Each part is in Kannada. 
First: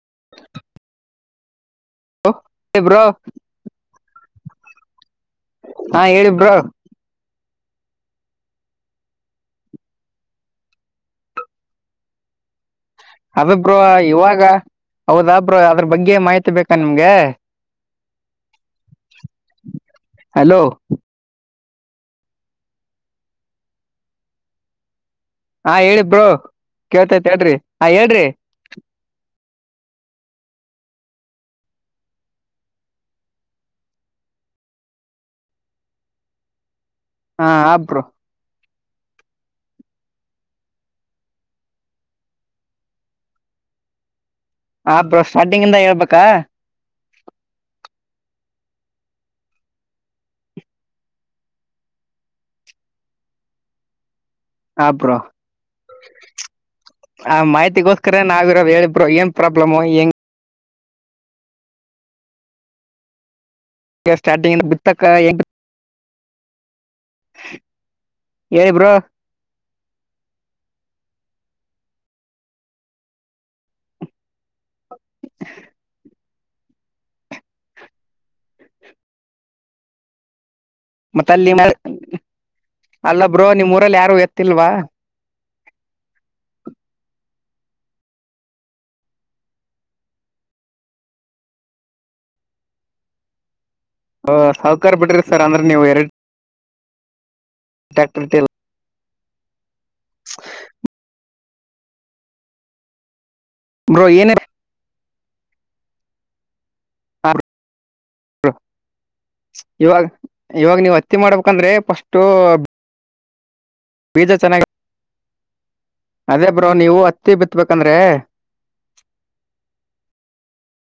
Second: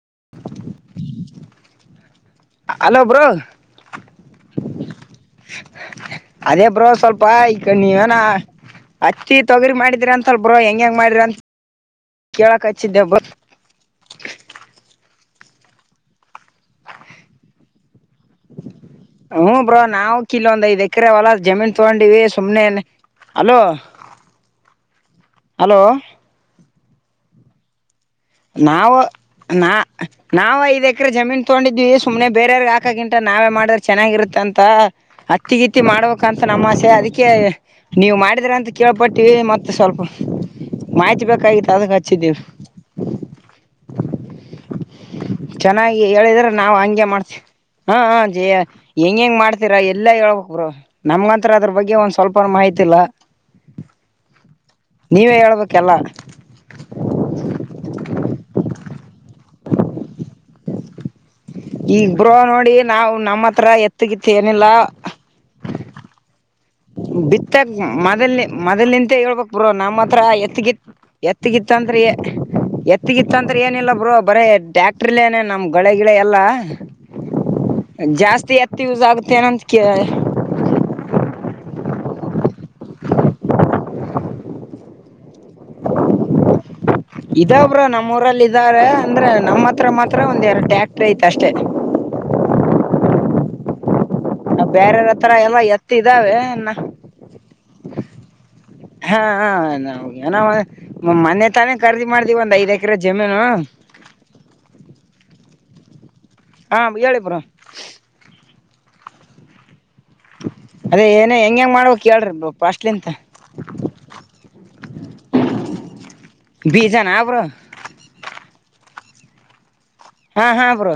[inaudible] ಹಲೋ ಬ್ರೋ ಹಾ ಹೇಳಿ ಅದೇ ಬ್ರೋ ಸ್ವಲ್ಪ ನೀವೇನ ಹತ್ತಿ ತೊಗರಿ ಮಾಡಿದ್ರಿ ಅಂತಲ್ ಬ್ರೋ ಹೆಂಗ ಹೆಂಗ ಮಾಡರಿ ಅಂತ ಕೇಳಕ್ಕ ಅದ ಬ್ರೋ ಇವಾಗ ಹೌದ ಬ್ರೋ ಅದ್ರ ಬಗ್ಗೆ ಮಾಹಿತಿ ಬೇಕಾ ನಿಮ್ಗೆ ಹ್ಮ ಬ್ರೋ ನಾವು ಇಲ್ಲಿ ಹಲೋ ಒಂದ ಐದು ಎಕ್ರ ಹೊಲ ಜಮೀನ್ ತಗೊಂಡಿವಿ ಸುಮ್ನೆಏನುಕ್ಕೆ ಹಲೋ ಹ ಹಲೋ ಹೇಳಿ ಬ್ರೋ ಕೇಳ್ತೇತೈತಿ ಆ ಹೇಳ ನಾವು ನಾ ನಾವ್ ಐದು ಎಕರೆ ಜಮೀನ್ ತಗೊಂಡಿದ್ವಿ ಸುಮ್ನೆ ಬೇರವ್ರಿಗೆ ಹಾಕಕಿಂತ ನಾವೇ ಮಾಡಿದ್ರೆ ಚೆನ್ನಾಗಿರುತ್ತೆ ಂತ ಅತ್ತಿಗಿತ್ತಿ ಮಾಡ್ಬೇಕಂತ ನಮ್ಮ ಆಸೆ ಅದಕ್ಕೆ ಹಾ ಆ ಬ್ರೋ ನೀವು ಮಾಡಿದ್ರ ಅಂತ ಕೇಳ್ಪಟ್ಟಿವವಿ ಮತ್ತೆ ಸ್ವಲ್ಪ ಮಾಹಿತಿ ಬೇಕಾಗಿತ್ತು ಅದಕ್ಕೆ ಹಚ್ಚಿದ್ದೀವಿ ಆ ಬ್ರೋ ಸ್ಟಾರ್ಟಿಂಗ್ ಇಂದ ಚೆನ್ನಾಗಿ ಹೇಳ್ಬೇಕಾ ಹೇಳಿದ್ರೆ ನಾವು ಹಂಗೆ ಮಾಡ್ತೇವಿ ಹಾ ಜಯ ಹೆಂಗ ಹೆಂಗ ಮಾಡ್ತೀರಾ ಎಲ್ಲಾ ಹೇಳ್ಬೇಕಕ್ರು ನಮ್ಗಂತ್ರ ಅದ್ರ ಬಗ್ ಒಂದ್ ಸ್ವಲ್ಪನು ಮಾಹಿತಿ ಇಲ್ಲ ಇಲ್ಲ [inaudible] ಆ ಬ್ರೋ ಹೇಳ್ಬೇಕೆಲ್ಲ ಮಾ ಆದಿಗೋಸ್ಕರ ನಾವಿರೋದು ಹೇಳಿ ಬ್ರೋ ಏ ಪ್ರಾಬ್ಲಮು ಹೆಂಗೆ ಈಬ್ರೋ ನೋಡಿ ನಾವ್ ನಮ್ಮ ಹತ್ರ ಎತ್ತಗಿತ್ತು ಸ್ಟಾರ್ಟಿಂಗ್ ಏನಿಲ್ಲ ಬಿತ್ತಕ್ಕ ಹೆಂಗ್ ಬಿತ್ತಾಗ ಮೊಲ್ ಹೇಳಿ ಮೊದಲ್ ಬ್ರೋ ನಿಂತ ಹೇಳಬೇಕು ಬ್ರೋ ನಮ್ಮ್ ಹತ್ರ ಎತ್ತು ಗಿತ್ತು ಎತ್ತಗಿತ್ತ ಅಂದ್ರೆ ಎತ್ತಗಿತ್ತ ಅಂದ್ರೆ ಏನಿಲ್ಲ ಬ್ರೋ ಬರೇ ಡಾಕ್ ಇಟ್ಟರ್ಲೇನೆ ನಮ್ ಗಗಳೆ ಗಿಡ ಎಲ್ಲಾ ಜಾಸ್ತಿ ಎತ್ತ ಯೂಸ್ ಆಗುತ್ತೆನಂತ ಕ ಮತ್ತ ಅಲ್ಲಿ ಅಲ್ಲೊಬ್ರೋ ನಿಮ್ಮ್ೂಊರಲ್ಲಿ ಯಾರು ಎತ್ತಿಲ್ವಾ [inaudible] ಇದಬ್ರ ನಮ್ಮ ಊರಲ್ಲಿ ಇದಾರೆ ಅಂದ್ರೆ ನಮ್ಮ ಹತ್ರ ಮಾತ್ರ ಒಂದ್ ಎರಡು ಟ್ಯಾಕ್ಟ್ರಿ ಐತೆ ಅಷ್ಟೇ [inaudible] ಸಾವ್ಕಾರ್ ಬೇರಾರ ಬಿಡ್ರಿ ಹತ್ರರ ಸರ್ ಎಲ್ಲ ಅಂದ್ರೆ ನೀವು ಎತ್ತ ಎರಡ್ ಇದಾವೆನ್ನ ಟ್ಯಾಕ್ಟರ್ ಹಾ ನ ಮನೆ ತಾನೇ ಖರೀದಿ ಮಾಡ್ೀವಿ ಒಂದ್ ಐದ್ ಎಕರೆ ಜಮೀನು ಬ್ರೋ ಏನರ ಹಾ ಎಳಿ ಪರ ಇವಾಗ ಇವಾಗ ನೀವು ಅದೇ ಹತ್ತೆ ಏನ ಹೆಂಗ ಮಾಡ್ಬೇಕಂದ್ರೆ ಹೆಂಗ್ ಮಾಡ್ಬೇಕ್ ಪಫಸ್ು ಹೇಳ್ರಿ ಬ್ರೋ ಫಸ್ಟ್ಲಿಂತ ಬೀದ ಚೆನ್ನ ಅದೇ ಬ್ರೋ ನೀವು ಬೀಜನಾ ಅತ್ತಿ ಬ್ರೋ ಬಿತ್ಬೇಕಂದ್ರೆ ಹಾ ಹಾ ಬ್ರೋ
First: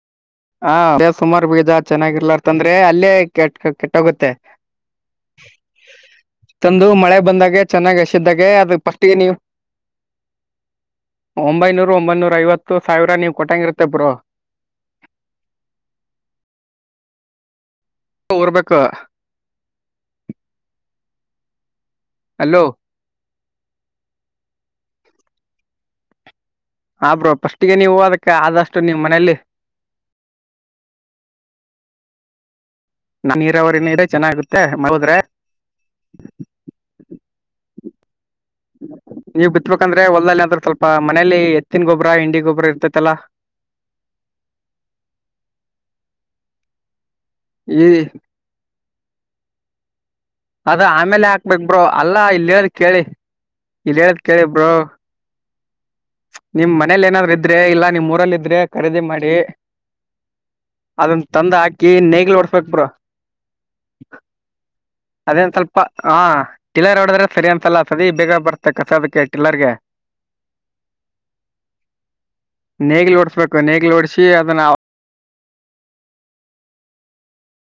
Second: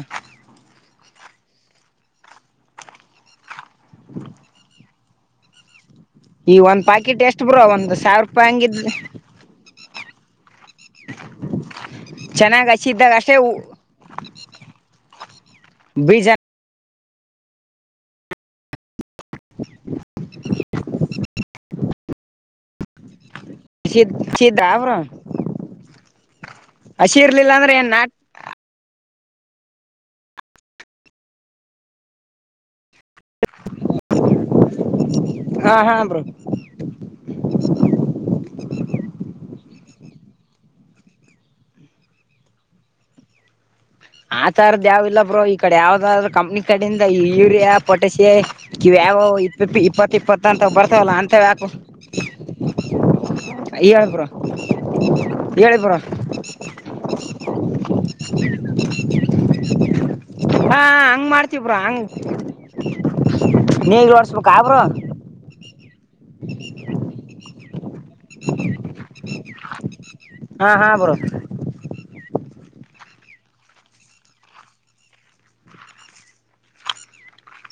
ಹ ಅ ಸುಮಾರು ಬೀಜ ಚೆನ್ನಾಗಿರ್ಲಾರತ್ಂದ್ರೆ ಅಲ್ಲೇ ಕೆಟ್ಟ ಕೆಟ್ಟೋಗುತ್ತೆ ಈ ಒಂದ್ ತಂದು ಮಳೆ ಪಾಕಿಟ್ ಎಷ್ಟ್ ಬ್ರೋ ಬಂದಾಗ ಒಂದ್ ಚೆನ್ನಾಗ ಸಾವಿರ ರೂಪಾಯಿ ಎಸಿದ್ದಾಗೆ ಅದ ಹಂಗಿದ್ ಫಸ್ಟ್ಿಗೆ ನೀವು ಒಂಬೈನೂರು ಒಂಬೈನೂರ ಚೆನ್ನಾಗ್ ಐವತ್ತು ಹಸಿದ್ದಾಗ ಸಾವಿರ ನೀವು ಅಷ್ಟೇ ಕೊಟ್ಟಂಗರುತ್ತೆ ಬ್ರೋ ಬ್ರಜಾನ ಹ ರ್ಬೇಕು [unintelligible] ಹಲೋ ದ ಅವರ ಆಬ್ರೋಫಸ್ಟ್ಿಗೆ ನೀವು ಹಓದಕ್ಕೆ ಆದಷ್ಟು ನೀ್ ಮ ನಲ್ ನಾ ನೀರಾವರಿನ ಇ ಚೆನ್ನಾಗುತ್ತೆ ಮದ್ರೆ ಹಾ ಹಾ ಬ್ರೋ ಹ ನೀವ್ ಬಿತ್ಬೇಕಂದ್ರೆ ಹೊಲ್ಲ್ಲಿ ಅಂದ್ರೆ ಸ್ವಲ್ಪ ಮನೇಲಿ ಎತ್ತಿನ ಗೊಬ್ಬ್ರ ಇಂಡಿ ಗೊಬ್ಬ್ರ ಇರ್ತೈತಲ್ಲಾ ಆ ತರದ ಯಾವ ಇಲ್ಲ ಬ್ರೋ ಈ ಕಡೆ ಯಾವ್ದಾದ ಕಂಪ್ನಿ ಕಡಿಂದ ಯೂರಿಯಾ ಈ ಪೊಟಷಿಯಾ ಕಿವ ಯಾವ ಇಪ್ಪಪ್ಪ ಇಪ್ಪತ್ ಇಪ್ಪತ್ತ ಅಂತ ಅದ ಬರ್ತವಲ್ಲ ಆಮೇಲೆ ಅಂತ ಹಾಕ್ಬೇಕ್ ಯಕು ಬ್ರೋ ಅಲ್ಲಾ ಇಲ್ಲಿ ಹೇಳದ್ ಕೇಳಿ ಇಲ್ಲಿ ಇಾಗಬರ ಹೇಳದ್ ಕೇಳಿ ಬ್ರೋ ನಿಮ್ ಮನೇಲಿ ಏನಾದ್ೂ ಇದ್ರೆ ಇಲ್ಲ ನಿಮ್ ಊರಲ್ಲಿ ಇದ್ರೆ ಖರೀದಿ ಮಾಡಿ ಹಾ ಅದನ್ನ ಹಂಗ ತಂದ್ ಮಾಡ್ತಬ್ರ ಹಾಕಿ ಹಂಗ ನೇಗ್ಲು ಓಡ್ಸ್ಬೇಕ್ ಬ್ರೋ ನೀಗರ್ಸ್ಬೇಕ ಆಬ್ರ ಪ್ಪ ಹ ಟಿಲ್ಲರ್ ಹೊಡದ್ರೆ ಸರಿ ಅನ್ಸಲ್ಲ ಸದ ಬೇಗ ಬರ್ತೆ ಕಸೋದಕ್ಕೆ ಟಿಲ್ಲರ್ಗೆ ಹಾ ಹಾ ಬರೋದು ನೇಗ್ಿಲ್ ಓಡ್ಸ್ಬೇಕು ನೇಗ್ಿಲ್ ಓಡ್ಸಿ ಅದನ್ನ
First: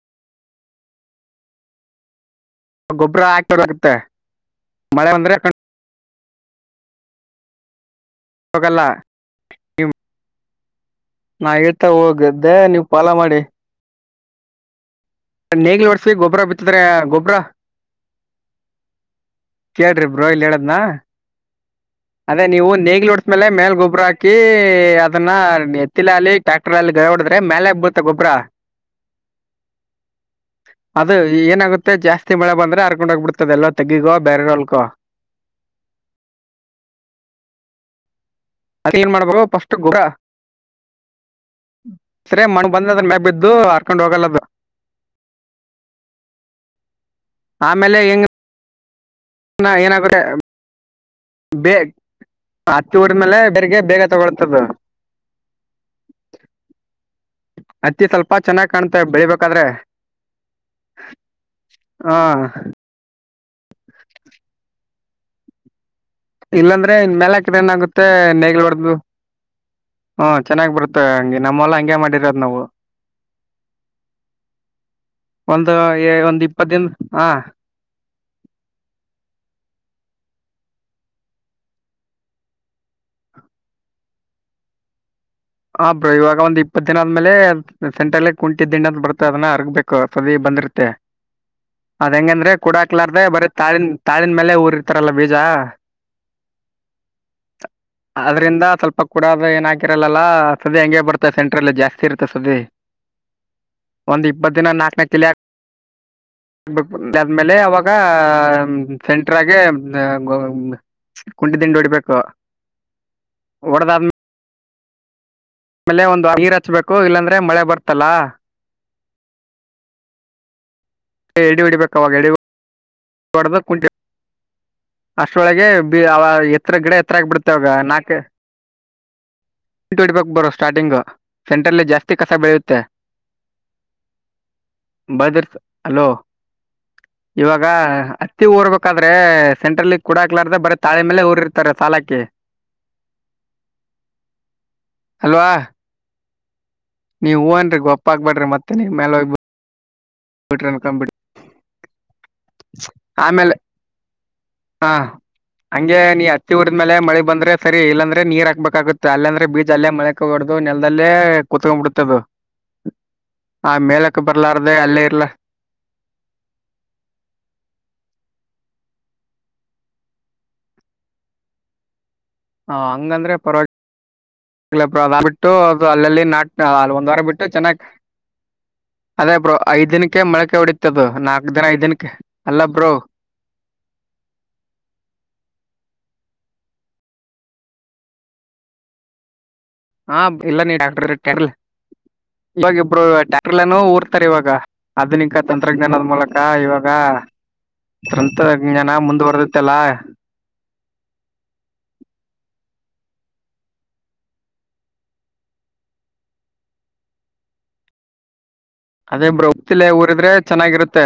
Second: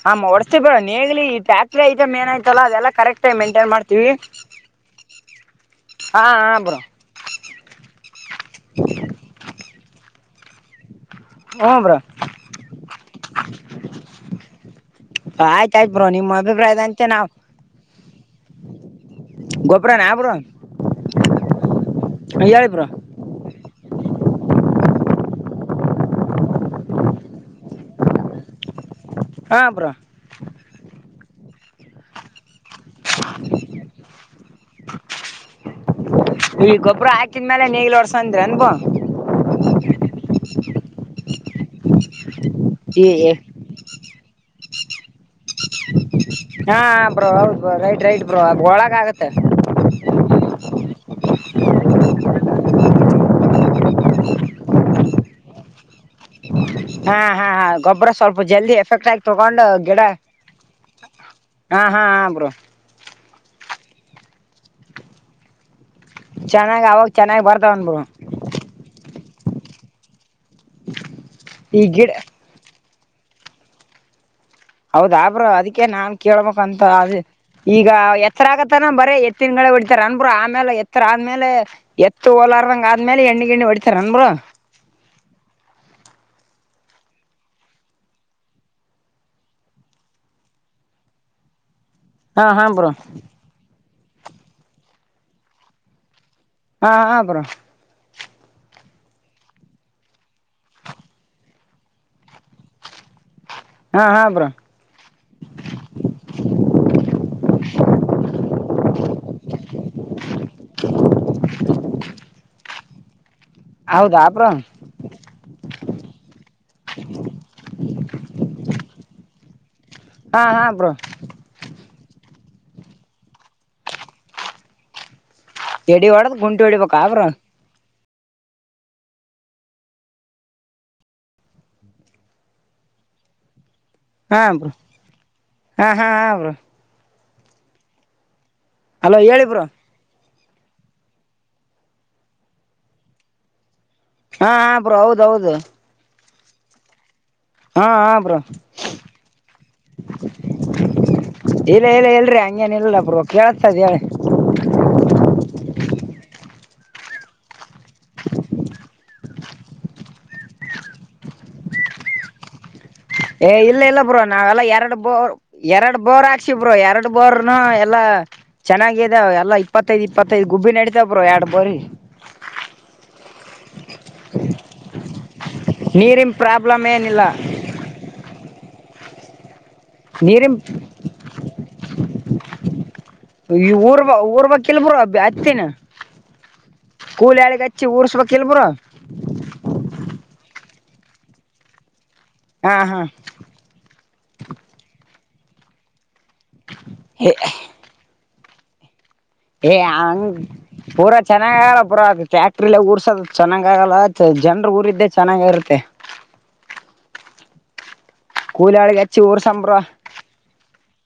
ಹಾ್ ಹೊಡ್ಸ್ತ ಬರ ನೀೇಗಲಿ ಈ ಟ್ಯಾಕ್ಟರಿ ಐಟಮ್ ಏನಾಯ್ತು ಆಲ್ಲ ಅದೆಲ್ಲ ಗೊಬ್ಬರ ಕರೆಕ್ಟ್ ಟೈಮ್ ಮೈಂಟೈನ್ ಹಾಕಿಡೋಗುತ್ತೆ ಮಾಡ್ತೀವಿ ಮಳೆ ಬಂದ್ರೆ ಹಾಕೊಂಡ್ ಹಾ ಹ ಬ್ರೋ ಹೋಗಲ್ಲ ನೀ ನಾ ಹ್ಞೂ ಇಳ್ತಾ ಬ್ರೋ ಹೋಗ್ದೆ ನೀವು್ ಪಾಲ ಮಾಡಿ ಆಯ್ತು ನೇಗ್ಲಿ ಆಯ್ತು ಬ್ರೋ ವರ್ಸವಿ ನಿಮ್ಮ ಗೊಬ್ಬ್ರ ಬಿತ್ತದ್ರ ಅಭಿಪ್ರಾಯದಂತೆ ನಾವು ಗೊಬ್ಬ್ರ ಕೇಳ್ರಿ ಗೊಬ್ಬರನಾ ಬ್ರೋ ಬ್ರೋಹಿಲ್ ಹೇಳದ್ನಾ ಅದೇ ಹೇಳಿ ಬ್ರೋ ನೀವುೇಗ್ಲಿ ಉಡಿಸಸ್ಮೇಲೆ ಮೇಲ್ ಗೊಬ್ಬರ ಹಾಕಿ ಅಾಕಿ ಅದನ್ನ ಎತ್ತಿಲಲ್ಲಿಿ ಟ್ರ್ಯಾಕ್ಟರ್ ಅಲ್ಲಿ ಗ ಹೊಡದ್ರೆ ಮೇಲೆಾಗಗ್ ಬತ್ತ ಗೊಬ್ಬ್ರ ಹಾ ಬ್ರೋ ಈ ಏನಾಗುತ್ತೆ ಜಾಸ್ತಿ ಮಳೆ ಬಂದ್ರೆ ಆ ಕೊಂಡೋಗಬಿಡ್ತದೆ ಎಲ್ಲ ತೆಗಿಿಕೋ ಬೇರೆಲ್ಕೊ ಈ ಗೊಬ್ಬರ ಹಾಕಿದ್ಮೇಲೆ ನ ನೀಗ್ಲ ಒರ್ಸಂದ್ರ ಅನ್ಬಾ ಅದಕ್ಕೆ ಏನ್ ಮಾಡ್ಬೇಕು ಫಸ್ಟ್ ಗೊಬ್ಬರ ಸರಿ ಮಣಗ್ ಬಂದ ಅದ್ರ ಈ ಮೇ ಬಿದ್ದು ಹರ್ಕೊಂಡ್ ಹೋಗಲ್ಲದು ಹಾ ಬ್ರೋ ಹೌ ಬ ರೈಟ್ ರೈಟ್ ಬ್ರೋ ಅ ಒಳಗ ಆಗತ್ತೆ ಎಏನ ಕಟ್ಟ ಬೇ ಹತ್ತಿ ಡ್ಮೇಲೆ ಬೆರ್ಗೆ ಬೇಗ ತಗೊಳ್ತದ [inaudible] ಹಾ ಹಾ ಹಾ ಹತ್ತಿ ಗೊಬ್ಬರ ಸ್ವಲ್ಪ ಚೆನ್ನಾಗ್ ಜಲ್ದಿ ಕಾಣುತ್ತೆ ಎಫೆಕ್ಟ್ ಆಗಿ ಬೆಳಿಬೇಕಾದ್ರೆ ತಗೊಂಡು ಗಿಡ ಹಾ ಹಾ ಹ ಬ್ರೋ ಚೆನ್ನಾಗ್ ಇಲ್ಲಾಂದ್ರೆ ಅವಾಗ ಇನ್ ಚೆನ್ನಾಗಿ ಮೇಲೆಕಡೆ ನ್ ಬರ್ತಾವನ್ ಬ್ರೋ ಆಗುತ್ತೆ ನೇಗ್ಲ್ಬಡು ಹ್ಮ ಚೆನ್ನ್ ಬರ್ತ್ತೆ ಹಂಗಗೆ ನಮ್ಮೆಲ್ಲ ಈ ಹಂಗೆ ಗಿಡ ಮಾಡಿರೋದ್ ನಾವು ಹೌದಾಬ್ರ ಒಂದು ಅದಕ್ಕೆ ನಾನ್ ಏ- ಒಂದ್ ಇಪ್ಪತ್ ದಿನ ಕೇಳ್ಬೇಕಕ್ಂತ ಅದ ಹಾ ಈಗ ಎತ್ತರ ಆಗತ್ತಾನ ಬರ ಎತ್ತಿನಡೆ ಹೊಡಿತಾರ ಅನ್ಬ್ರರು ಆಮೇ ಆ್ಮೇಲೆ ಎತ್ತರ ಆದ್ಮೇಲೆ ಎತ್ತ ೋಲಾರ್ದಂಗ ಆದ್ಮೇಲೆ ಎಣ್ಣ ಗಣಿ ಹೊಡಿತಾರ ಅಂದರು ಹ ಬ್ರೋ ಇವಾಗ ಒಂದ್ ಇಪ್ಪತ್ ದಿನ ಆದ್ಮೇಲೆ ಸೆಂಟ್ರಲ್ಲೇ ಕುಂಟಿ ದಿಂಡದ ಬರ್ತೆ ಅದನ್ನ ಅರಗ್ಬೇಕು ಸದ ತಂದರುತೆ ಅದ್ ಹೆಂಗ ಹಾ ಅಂದ್ರೆ ಹಾ ಬ್ರೋ ಕುಡಾಕ್ಲಾರ್ದ ಬರೀ ತಾಳನ್ ತಾಳನ್ ಮೇಲೆ ಊರಿ ಇರ್ತಾರಲ್ಲ ಬೀಜ ಹಾ ಹ್ರ ಅದ್ರಿಂದ ಸ್ವಲ್ಪ ಕೂಡದು ಏನ ಹಕಿರಲ್ಲಲ್ಲ ಸದ ಹಂಗೆ ಬರ್ತ ಸೆಂಟ್ರಲ್ಲಿ ಜಾಸ್ತಿ ಇರುತ್ತೆ ಸದೆ ಹಾ ಹಾ ಒಂದು ಇಬ್ಪ್ಪ ಬ್ರೋ ದಿನ ನಾಕನ ಕಿಳ ಹಾಕ ಆಗ್ಬೇಕ್ಮೇಲೆ ಅವಾಗ ಸೆಂಟ್ರಾಗೆ ಕುಂಡಿ ದಿಂಡಿ ಹೊಡಿಬೇಕು ಹೌದಾ ಅಪ್ರ ಆಮೇಲೆ ಒಂದು ನೀರು ಹಚ್ಬೇಕು ಇಲ್ಲಾಂದ್ರೆ ಮಳೆ ಬರ್ತಲ್ಲಾ ಹಾ ಹಾ ಬ್ರೋ ಕವಾಾಗಡೆದ ಕುಂಚ ಅಷ್ಟೊಳಗೆ ಎಡಿ ಅವ ಹೊಡದ್ ಗುಂಟಿ ಎತ್ತರ ಗಿಡ ಹೊಡಿಬೇಕಾ ಎತ್ತರ ಬ್ರೋ ಆಗ್ ಬಿಿಡತೆ ಅವಾಗ ನಾಕ ಂಟು ಹಡ್ಬಕ್ ಬರೋ ಸ್ಟಾರ್ಟಿಂಗು ಸೆಂಟ್ರಲ್ಲಿ ಜಾಸ್ತಿ ಕಸ ಬೆಳೆಯುತ್ತೆ ಹಾ ಬ್ರೋ ಬದರ್ ಹಾ ಹಲೋ ಹಾ ಹಾ ಬ್ರೋ ಇವಾಗ ಹತ್ತಿ ಓರ್ಬೇಕಾದ್ರೆ ಹಲೋ ಹೇಳಿ ಬ್ರೋ ಸೆಂಟ್ರಲ್ ಕೂಡ ಲಾರ್ದ ಬರ ತಾಳೆ ಮೇಲೆ ಊರಿರ್ತಾರೆ ಸಾಲಕ್ಕೆ ಹಾ ಹ ಬ್ರೋ ಹೌದೌದು ನೀವ ಹೂವ ಅನ್್ರಿ ಹಾ ಗೊಪ್ ಹಾ ಬ್ರೋ ಹಾಕ್ಬೇಡ್ರಿ ಮತ್ತೆ ನೀ ಮೇಲೆ ಹೋಗ್ಬ ಇಲ್ಲ ಇಲ್ಲ ಎಲ್ರಿ ಹಂಗೇನ ಇಿಲ್ಲ ಪೋ ಆಮೇಲೆ ಕೇಳ್ತದೆ ಹೇಳಿ ಹಾ ಹಂಗೆ ನೀ ಹತ್ತಿ ಹುಡಿದ್ ಮೇ ಮಳ ಬಂದ್ರೆ ಸರಿ ಇಲ್ಲಂದ್ರೆ ನೀರ್ ಹಾಕ್ಬೇಕಾಗುತ್ತೆ ಅಲ್ಲ ಅಂದ್ರೆ ಬೀಚ್ ಅಲ್ಲೇ ಮಳೆ ಹೋಗ ಹೊಡ್ದ ನೆಲದಲ್ಲೇ ಕುೂತ್ಕೊಂಡ್ ಬಿಿಡತದ ಏ ಇಲ್ಲ ಇಲ್ಲ ಬ್ರೋ ನಾವೆಲ್ಲ ಎರಡು ಇರ್ಲ ಬೋರ್ ಎರಡ್ ಬೋರ್ ಹಾಕ್ಸಿ ಬ್ರೋ ಎರಡು ಬೋರ್ ಎಲ್ಲಾ ಚೆನ್ನಾಗಿದಾವ ಎಲ್ಲಾ ಇಪ್ಪತ್ತೈದು್ ಇಪ್ಪತ್ತೈದು್ ಗುಬ್ಬಿ ನಡಿತಾವ್ರರು ಎರಡು ಬೋರಿ ಹಾ ಹಂಗಂದ್ರೆ ಪರವಾಗಿಳ ಆ ಅದ ಬಿಟ್ಟು ಅದು ಅಲ್ಲಲ್ಲಿ ನೀರಿನ್ ನಾಟ್ ಪ್ರಾಬ್ಲಮ್ ಅಲ್ ಒಂದ್ ವಾರ ಏನಿಲ್ಲ ಬಿಟ್ಟು ಚೆನ್ನಾಗಿ ಅದೇ ಬ್ರೋ ಐದ ದಿನಕ್ಕೆ ಮಳಕೆ ನೀರಿನ್ ಹೊಡತದು ನಾಕ್ ದಿನ ಐದ ದಿನಕ್ಕೆ ಅಲ್ಲ ಬ್ರೋ ಈ ಊರ್ ಊರ್ ಬಾಗ ಕೆಲ್ಬರು ಹಚ್ತೇನ ಕೂಲಿ ಹಾಳಿಗೆ ಹಚ್ಚಿ ಊರ್ಸ್ಬೇಕಕ್ಲ್ಬುರ ಹಾ ಇಲ್ಲ ನೀ ಡಾಕ್ಟರ್ ಕೆರ್ಲ್ ಹಾ ಇವಾಗ ಹಾ ಇಬ್ರು ಟ್ಯಾಕ್ಟರ್ನ ಊರ್ತಾರೆ ಇವಾಗ ಆಧುನಿಕ ತಂತ್ರಜ್ಞಾನದ ಮೂಲಕ ಇವಾಗ ತಂತ್ರಜ್ಞಾನ ಮುಂದುವ ಏ ಹಂಗ ಪೂರಾ ಚೆನ್ನಾಗಲ್ಲ ಪೂರಾ ಅದು ಫ್ಯಾಕ್ಟ್ರಿಲ್ಲ ರ್ ಚೆನ್ನಾಗ್ ಆಗಲ್ಲ ಜನ್ರ ಊರಿದ್ದೆ ಚೆನ್ನಾಗ ಇರುತ್ತೆ ಅದೇಬ್್ರ ಊರ್ಸಂ ಬ್ರೋ ಒಪ್ತಿಿಲ್ಲ ಊರಿದ್ರೆ ಚೆನ್ನಾಗಿರುತ್ತೆ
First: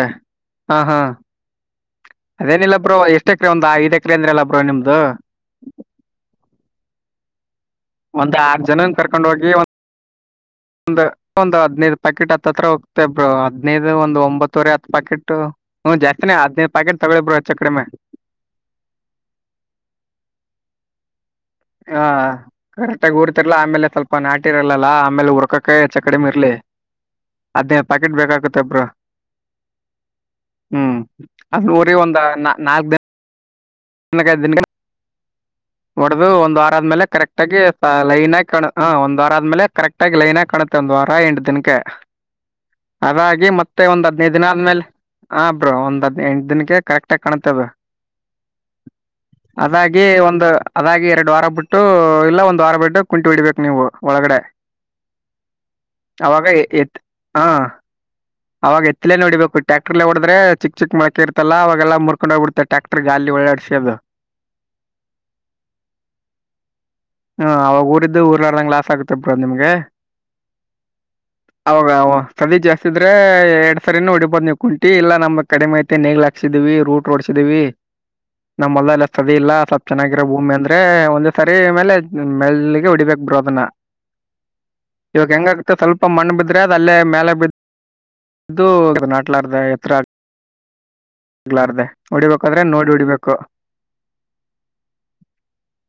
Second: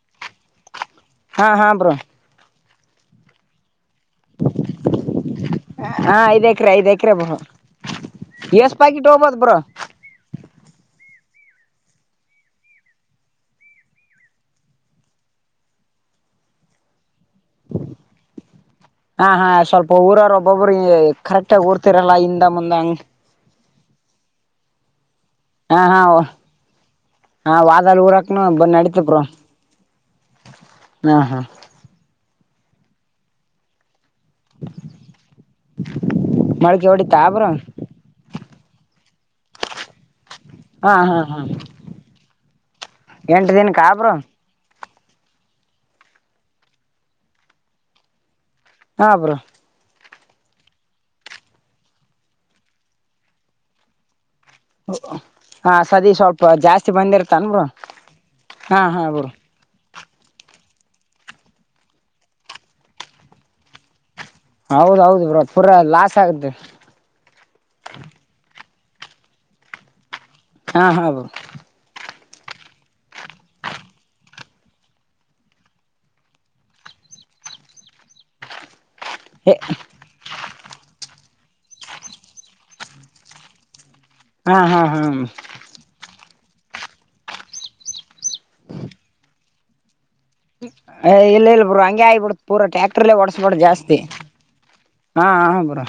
ಹಾ ಹಾ ಹಾ ಹಾ ಬ್ರೋ ಅದೇನಿಲ್ಲ ಬೋ ಎಷ್ಟಕ್ರ ಒಂದ್ ಐದ ಕೇಂದ್ರಾಲ ಪ್ರಾಣಮದು ಹಾ ಐದ್ ಎಕ್ರೆ ಐದ್ ಎಕ್ರೆ ಬ್ರೋ ಒಂದ್ ಆರ್ ಎಷ್ಟ್ ಜನನ ಪ್ಯಾಕೆಟ್ ಕರ್ಕೊಂಡ್ ಹೋಗ್ಬೋದ್ ಹೋಗಿ ಬ್ರೋ ಒ ಒಂದ ಒಂದು ಹದ್ನೈದು ಪಾಕೆಟ್ ಹತ್ತ ಹತ್ರ ಹೋಗ್ತೇ ಬ್ರರು ಹದ್ನೈದು ಒಂದು ಒಂಬತ್ತುವರೆ ಹತ್ತ ಪಾಕೆಟ್ ಹ್ಮ ಜಾಸ್ತಿನೇ ಹದ್ೇ ಪ್ಯಾಕೆಟ್ ತಗೊೊಳ್ಳಿಬ್ರರು ಆ ಚಕ್ರಮೆ ಹಾ ಹಾ ಸ್ವಲ್ಪ ಊರಾರ ಒಬ್ಬೊಬ್ರು ಕರೆಕ್ಟಗ ಹಾ ಊರ್ತಿರಲ್ಲಾ ಹಿಂದ ಮುಂದ ಹಂಗ ಕರೆಕ್ಟಾಗಿ ಊರ್ತಿರ್ಲಾ ಆಮೇಲೆ ಸ್ವಲ್ಪ ನಾಟಿರಲ್ಲಲ್ಲಾ ಆಮೇಲೆ ಹಾ ಉರಕಕಾಯಿ ಹಾ ಚ ಕಡಿಮ ಇರ್ಲಿ ಹಾ ಹದ್ಿನೇ ವಾದಲ್ ಪ್ಯಾಕೆಟ್ ಊರಕ್ನು ಬ ಬೇಕಕುತ್ತಬ್ರ ನಡೀತ ಬ್ರೋ ಹ್ಮ್ ಹಾ ಹಾ ಅರಿ ಒಂದ ನಾ ನಾಲ್ಕ ದಿನ ನ ಕಾಯಿದ್ದಿನ ಹೊಡದು ಒಂದ ವಾರ ಮಳಕೆ ಆದ್ಮೇಲೆ ಹೊಡಿತಾ ಕರೆಕ್ಟ್ ಬ್ರೋ ಆಗಿ ಲೈನ್ ಆಗಿ ಹ ಒಂದ್ ವಾರ ಆದ್ಮೇಲೆ ಕರೆಕ್ಟ್ ಆಗಿ ಲೈನ್ ಆ ಕಣತ ಒಂದ್ ಹಾ ವಾರ ಹಾ ಹಾ ಎಂಟು ದಿನಕ್ಕೆ ಎಂಟ ಅದಾಗಿ ಮತ್ತೆ ದಿನಕ್ಕಾ ಒಂದ್ ಬ್ರೋ ಹದ್ನೈದು ದಿನ ಆದ್ಮೇಲೆ ಹ ಬ್ರೋ ಒಂದ್ ಹದ್ ಎಂಟ ದಿನಕ್ಕೆ ಕರೆಕ್ಟ್ ಆಗ ಕಾಣತದ ಹಾಬ್್ರ ಒಂದು ಅದಾಗಿ ಎರಡು ವಾರ ಬಿಟ್ಟು ಇಲ್ಲ ಒಂದು ವಾರ ಬಿಟ್ಟು ಕುಂಟಿ ಬಿಡಬೇಕು ನೀವು ಒಳಗಡೆ ಹಾ ಸದ ಅವಾಗ ಸ್ವಲ್ಪ ಜಾಸ್ತಿ ಎತ್ ಹ ಬಂದಿರ್ತನ್ಬ ಅವಾಗ ಎತ್ಲೇ ನೋಡಿಬೇಕು ಟ ಟ್ಯಾಕ್ಟರ್ ಹೊಡ್ರೆ ಚಿಕ್ ಚಿಕ್ ಮಕಿ ಇರ್ತಲ್ಲ ಅವಾಗೆಲ್ಲ ಮುರ್ಕೊಂಡೋಗಬಿಡ್ೆ ಟ್ರಾಕ್ಟರ್ ಗಾಿ ಒಳ್ಳಾಡಸೋದು ಹೌದೌದು ಬ್ರೋ ಪೂರಾ ಲಾಸ್ ಆಗುತ್ತೆ ಹ್ಮ ಅವಾಗ ಊರಿದ್ದು ಊರ್ ನಾಡ್ದಂಗಗೆ ಲಾಸ್ ಆಗುತ್ತೆಬ್ರ ನಿಮ್ಗೆ ಹಾ ಹಾ ಬ್ರೋ ಅವೌೋಗ ಅವ ಸದ ಜಾಸ್ತಿ ಇದ್ರೆ ಎರಡ್ ಸರಿ ಹೊಡಿಬೋದು ನೀವು ಕುಂಟಿ ಇಲ್ಲ ನಮ್ ಕಡಿಮೆಐತೆ ನೇಗ್ ಹಾಸಿದೀವಿ ರೂಟ್ ರೋಡ್ಿದ ನಮ್ಮ ಮಲ್ಲ್ಲತದೆ ಇಲ್ಲ ಚೆನ್ನಾಗಿರೋ ಭೂಮಿ ಅಂದ್ರೆ ಒಂದ್ ಸಾರಿ ಮೇಲೆ ಮೆಲ್ಲಿಗೆ ಉಡಿಬೇಕಕ್ ಬರೋ ಅದನ್ನ ಹಾ ಹಾ ಹ್ಮ ಇವಾಗ ಹೆಂಗಾಗುತ್ತೆ ಸ್ವಲ್ಪ ಮಣ್ಣು ಬಿದ್ರೆ ಅದ ಅಲ್ಲೇ ಮೇಲೆ ಬು ನಟ್ಲಾರ್ದ ಎತ್ರ ಅ ಇಲ್ಲ ಇಲ್ ಬಿ ಹಂಗೆ ಆಗಬಿಡು ಹೊಡಿಬೇಕಾದ್ರೆ ಪೂರಾ ನೋಡಿ ಟ್ಯಾಕ್ಟರ್ಲ್ಲೇ ಒಡಸ್ಬಿಡು ಜಾಸ್ತಿ ಹಾ ಹಾ ಬ್ರೋ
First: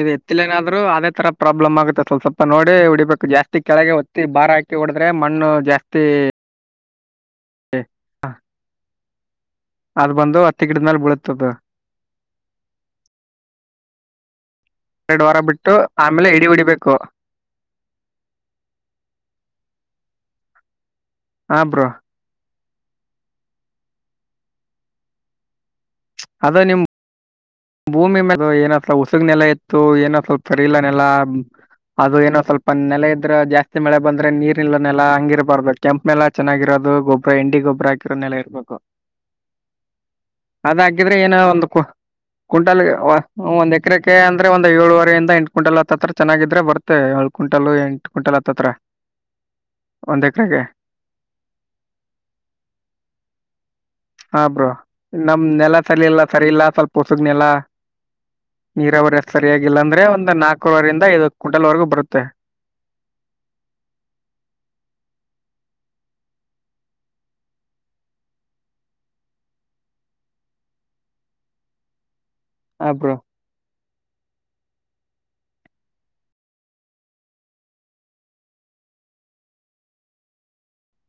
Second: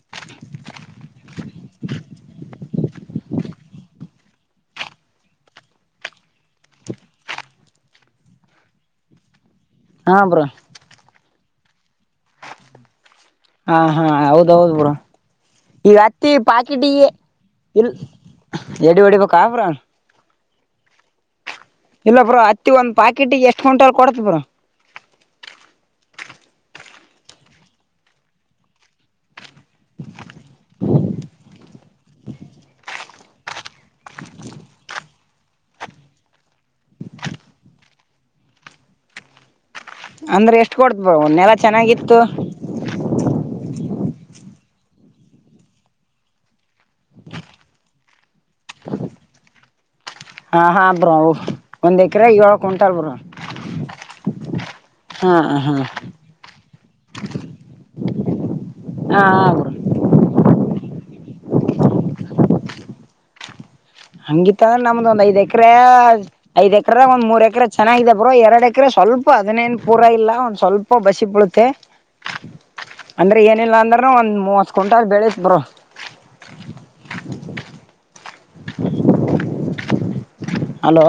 ಇ ಎತ್ತಲ ಏನಾದ್ರು ಅದೇ ತರ ಪ್ರಾಬ್ಲಮ್ ಆಗುತ್ತೆ ಸ್ವಲ್ ಸ್ವಪ ನೋಡಿ ಉಡಿಬೇಕು ಜಾಸ್ತಿ ಕೆಳಗೆ ಹೊತ್ತಿ ಭಾರ ಹಾಕಿ ಹೊಡದ್ರೆ ಮಣ್ಣು ಜಾಸ್ತಿ ಹ ಅದು ಹಾ ಬ್ರೋ ಬಂದು ಹತ್ತು ಗಿಡ್ಮೇಲೆ ಬೀಳುತ್ತ ಹಾ ಹಾ ಹೌದ್ ಹೌದು್ ಬುರ ಎರಡು ವಾರ ಬಿಟ್ಟು ಈಗ ಆಮೇಲೆ ಹತ್ತಿ ಇಡಿ ಹೊಡಿಬೇಕು ಪಾಕಿಟಿಗೆ ಇಲ್ ಎಡಿ ಹೊಡಿಬೇಕಬ್ರ ಹಾ ಬ್ರೋ ಇಲ್ಲ ಬ್ರೋ ಅತ್ತಿ ಒಂದ್ ಪಾಕೆಟಿಗೆ ಎಷ್ಟ್ ಕಂಟಲ್ ಕೊಡ್ತ ಬ್ರ ಅದ ನಿಮ್ ಭೂಮಿ ಮ ಏನ ಸ್ ಉಸುಗ್ನೆೆಲ್ಲ ಇತ್ತು ಏನ ಸ್ವಲ್ಪ ಸರಿಲನೆೆಲ್ಲ ಅದು ಏನೋ ಸ್ವಲ್ಪ ನೆಲೆ ಇದ್ರೆ ಜಾಸ್ತಿ ಮಳೆ ಬಂದ್ರೆ ನೀರ್ಲ್ಲ ನೆಲ ಹಂಗಿರಬಾರ್ದು ಕೆಂಪಪ್ ಮೆಲ್ಲ ಚೆನ್ನಾಗಿರೋದು ದು ಗೊಬ್್ರರ ಇಂಡಿ ಗೊಬ್ಬರ ಹಾಕಿರೋ ನೆಲೆ ಇರಬೇಕು ಅಂದ್ರೆ ಎಷ್ಟು ಕೊಡತ್ ಬ್ರೋ ಅದಾಕಿದ್ರೆ ಏನ ನೆಲ ಒಂದು ಚೆನ್ನಾಗಿತ್ತು ಕುಂಟಲ್ ಒಂದ ಸಕ್ರಕ ಅಂದ್ರ ಒಂದಂದು ಏಳುವರಿಂದ ಎಂಟು ಕ ಕುಂಟಲ್ ಹತ್ತತ್ರ ಚೆಾಗಿದ್ರೆ ಬರ್ತ್ತೆ ಏಳ್ ಕ್ವಿಂಟಲ್ ಎಂು ಕ್ವಿಂಟಲ್ ಹತ್ತತ್ರ ಒಂದ್ ಹಾ ಎಕರೆಗೆ ಹಾ ಬ್ರೋ ಒಂದ್ ಎಕರೆ ಏಳ ಕ್ವಿಂಟಲ್ ಬ್ರ ಹಬ್ರೋ ನಮ್ ನೆಲ ಸರಿ ಇಲ್ಲ ಸರಿ ಇಲ್ಲ ಸ್ವಲ್ಪ ಹೊಸುಗ್ನೆೆಲ ನೀರಾವರಿ ಬ್ರೋ ಸರಿಯಾಗಿಲ್ಲ ಅಂದ್ರೆ ಒಂದ್ ನಾಲ್ಕೂವರರಿಂದ ಇ ಕುಂಟಲ್ವರೆಗೂ ಬರುತ್ತೆ ಹಂಗಿತ್ತ ಅಂದ್ರೆ ನಮ್ದು ಒಂದ್ ಐ್ ಎಕ್ರ ಐದ್ ಎಕರೆ ಒಂದ್ ಮೂರ್ ಎಕ್ರ ಚೆನ್ನಾಗಾಗಿದೆ ಬ್ರೋ ಎರಡ್ ಎಕರೆ ಸ್ವಲ್ಪ ಹದಿನೇನ್ ಪೂರಾ ಇಲ್ಲ ಒಂದ್ ಸ್ವಲ್ಪ ಬಸಿ ಬಳುತ್ತೆ ಹಾ ಬ್ರೋ ಅಂದ್ರೆ ಏನಿಲ್ಲಾ ಅಂದ್ರನು ಒಂದ್ ಮೂವತ್ ಕುಂಟಲ್ ಬೆಳ ಬ್ರೋ ಹಲೋ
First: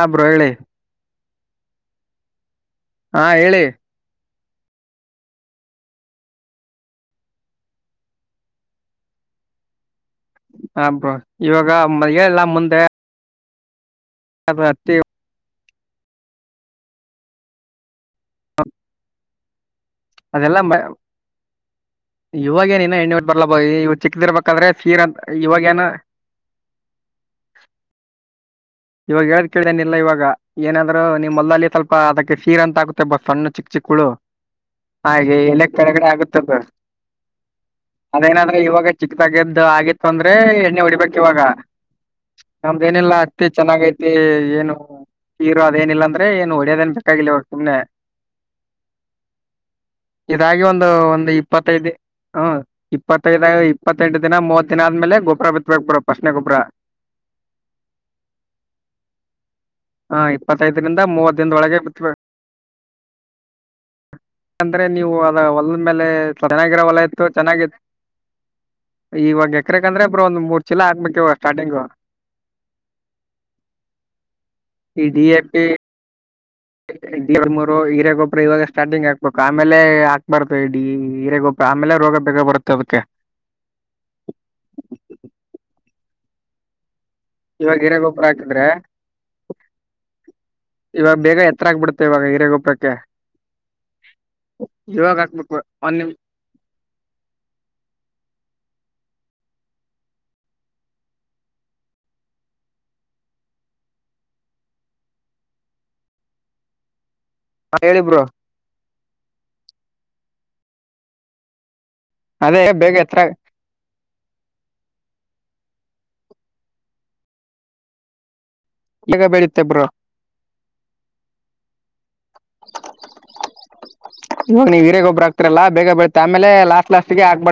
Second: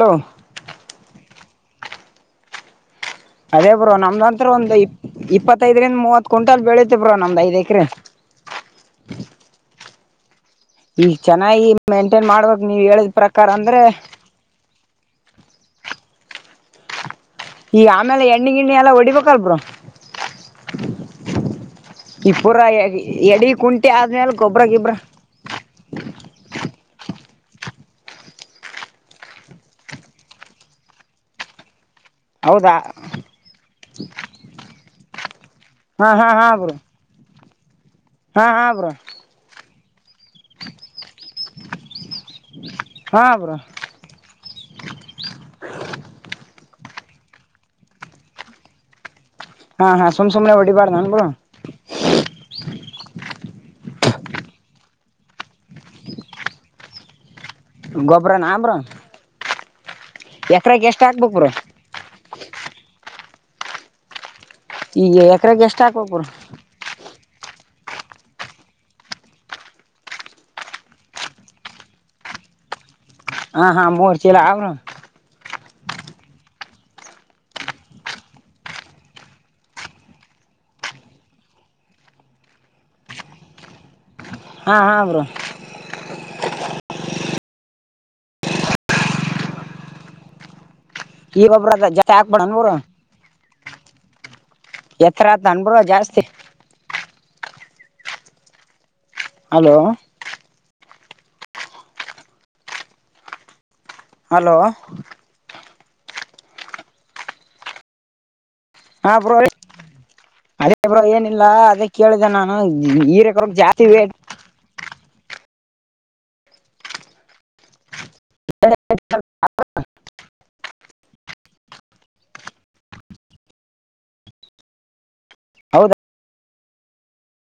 ಆ ಬ್ರೋಯಳೆ ಹಾ ಹೇಳಿ ಅದೇ ಬ್ರೋ ನಮ್ದಂತ ಒಂದು ಇ ಇಪ್ಪತ್ತೈದರಿಂದ ಮೂವತ್ ಕ ಕುಂಟಲ್ ಬೆಳತಿವ್ರ ನೊಮ್ದ್ ಐದ ಎಕ್ರ [inaudible] ಹ ಈಗ ಬ್ರೋ ಚೆನ್ನಾಗಿ ಇವಾಗ ಮೇಂಟೈನ್ ಮಾಡ್ಬೇಕಕ್ ನೀವ್ ಹೇಳಿದ್ ಪ್ರಕಾರ ಅಂದ್ರೆ ಹತಿ ಈಗ ಆಮೇಲೆ ಎಣ್ಣಿ ಗಿಣ್ಣಿ ಎಲ್ಲ ಹೊಡಿಬೇಕಲ್ಬ್ರರು ಅದೆಲ್ಲಾ ಮ ಈ ಪೂರ ಇವಾಗೇಏನ ಇನ ಹೆಣ್ಣಟ್ಟ ಎಡಿ ಬರ್ಲಬ ಕುಂಟಿ ಇವ ಆದ್ಮೇಲೆ ಗೊಬ್ಬ್ರ ಚಿಕ್ಕದಿರ್ಬೇಕಾದ್ರೆ ಗಿಬ್ರ ಸೀರ್ ಅಂತ ಇವಾಗೇಏನ [inaudible] ಇವಾಗ ಹೇಳ ಕೇಳ್ದೇನಿಲ್ಲ ಇವಾಗ ಏನಾದ್ರು ನಿಮ್ಮ ಮಲ್ಲ್ಲಿ ಸ್ಲ್ಪ ಅದಕ್ಕೆ ಸೀರ್ ಹೌದಾ ಅಂತ ಆಗುತ್ತೆ ಬ ಸಣ್ಣ ಚಿಕ್ಕ ಚಿಕ್ಕಳು ಹಾಗೆ ಎಲೆ ಕೆಳಗಡೆ ಹಾ ಹಾ ಹಾ ಆಗುತ್ತದ ಬ್ರೋ ಹಾ ಅದೇನಾದ್ರೆ ಹಾ ಇವಾಗ ಬ್ರೋ ಚಿಕ್ಕ ತಗದ್ದ ಆಗಿ ತೊಂದ್ರೆ ಎಣ್ಣೆ ಹೊಡಿಬೇಕಕ್ ಇವಾಗ ನಮ್ದೇಏನಿಲ್ಲ ಹಾ ಮ ಬ್ರೋ ಚೆನ್ನಾಗೈಐತಿ ಏನು ಹೀರೋ ಅದೇನಿಲ್ಲ ಅಂದ್ರೆ ಏನ್ ಹೊಡ್ಯದನ್ ಕಾಗಿಲ ತುಮನೆ ಹಾ ಹಾ ಸುಮ್ ಸುಮ್ನೆ ಇದಾಗಿ ಒಂದು ಹೊಡಿಬಾರ್ದ ನನ್ ಬ್ರೋ ಒಂದು ಇಪ್ಪತ್ತೈದು ಹ್ಮ ಇಪ್ಪತ್ತೈದು ಇಪ್ಪತ್ತೆಂಟು ದಿನ ಮೂವತ್ ದಿನ ಆದ್ಮೇಲೆ ಗೊಬ್ರ ಬಿತ್ಬೇಕುರ ಪ್ರಶ್ನೆ ಗೊಬ್ಬ್ರ ಗೊಬ್ಬ್ರ ನಾ ಬ್ರೋ ಹಾ ಎಕರೆಗೆ ಇಪ್ಪತ್ತೈದರಿಂದ ಎಷ್ಟ್ ಹಾಕ್ಬೇಕ್ ಮೂವತ್ತ ಬ್ರೋ ದಿನ ಒಳಗೆ ಬಿರ್ತ ಂದ್ರೆ ನೀವು ಈಗ ಅದ ಎಕರೆಗೆ ಹೊಲ್ದ ಎಷ್ಟ್ ಮೇಲೆ ಹಾಕ್ಬೇಕ್ ಬ್ರೋ ಚೆನ್ನಾಗಿರೋ ಹೊಲ ಇತ್ತು ಚೆನ್ನಾಗಿತ್ತು ಇವಾಗ ಎಕ್ರಕ್ ಅಂದ್ರೆ ಬಬ್್ರ ಒಂದ್ ಮೂರ್ ಚಿಲ ಆಕ್ಬೇಕಕ್ವ ಸ್ಟಾರ್ಟಿಂಗ್ ಹಾ ಹಾ ಮೂೋರ್ಚೆಲ್ಲ ಅವರು ಹ ರ ಮೂರು ಹೀೇ ಗೊಬ್ಬರ ಇವಾಗ ಸ್ಟಾರ್ಟಿಂಗ್ ಹಾಕ್ಬೇಕುಕ್ ಆಮೇಲೆ ಹಾಕ್ಬಾರತು ಇೀ ಹೀೇ ಗೊಬ್ಬರ ಆಮೇಲೆ ರ ಬರುತ್ತೆ ಅದಕ್ಕೆ ಹಾ ಹಾ ಬ್ರೋ ಇವಾಗ ಹಿರ ಗೊಬ್ಬರ ಹಾಕಿದ್ರೆ ಇವಾಗ ಬೇಗ ಈ ಎತ್ತರ ಗೊಬ್ರ ಆಗ್ಬಿಡೆ ಜಾಸ್ತಿ ಇವಾಗ ಹಾಕ್ಬೇಡ ಹಿರೇ ಬ್ರೋ ಗೊಪ್ಪಕ್ಕೆ ಇವಾಗ ಎತ್ತರ ಆತ ಹಾಕ್ಬೇಕು ಬ್ರೋ ಒನ್ ಜಾಸ್ತಿ ಹಲೋ ಹಲೋ ಹಾ ಹೇಲಿ ಬ್ರೋ ಹ ಬ್ರೋ ಅದೇ ಬ್ರೋ ಏನಿಲ್ಲ ಅದಕ್ಕೆ ಕೇಳಿದೆ ನಾನು ಅದೇ ಬೇಗ ಎತ್ತರ ಈರಕ ಅವ ಜಾಸ್ತಿ ವೇಟ್ ಎಗ ಬೆಳುತ್ತೆಬರು ಇವ ನೀವ ಹರೇಗ್ ಒಬ್ಬರಗ್ತರಲ್ಲ ಬೇ ಹೌದ ಬಳೆ ಆೇ ಲಾಸ್ಟ್ ಲಾಸ್ಟ್ಗೆ ಹಾಕ್ಬಾರ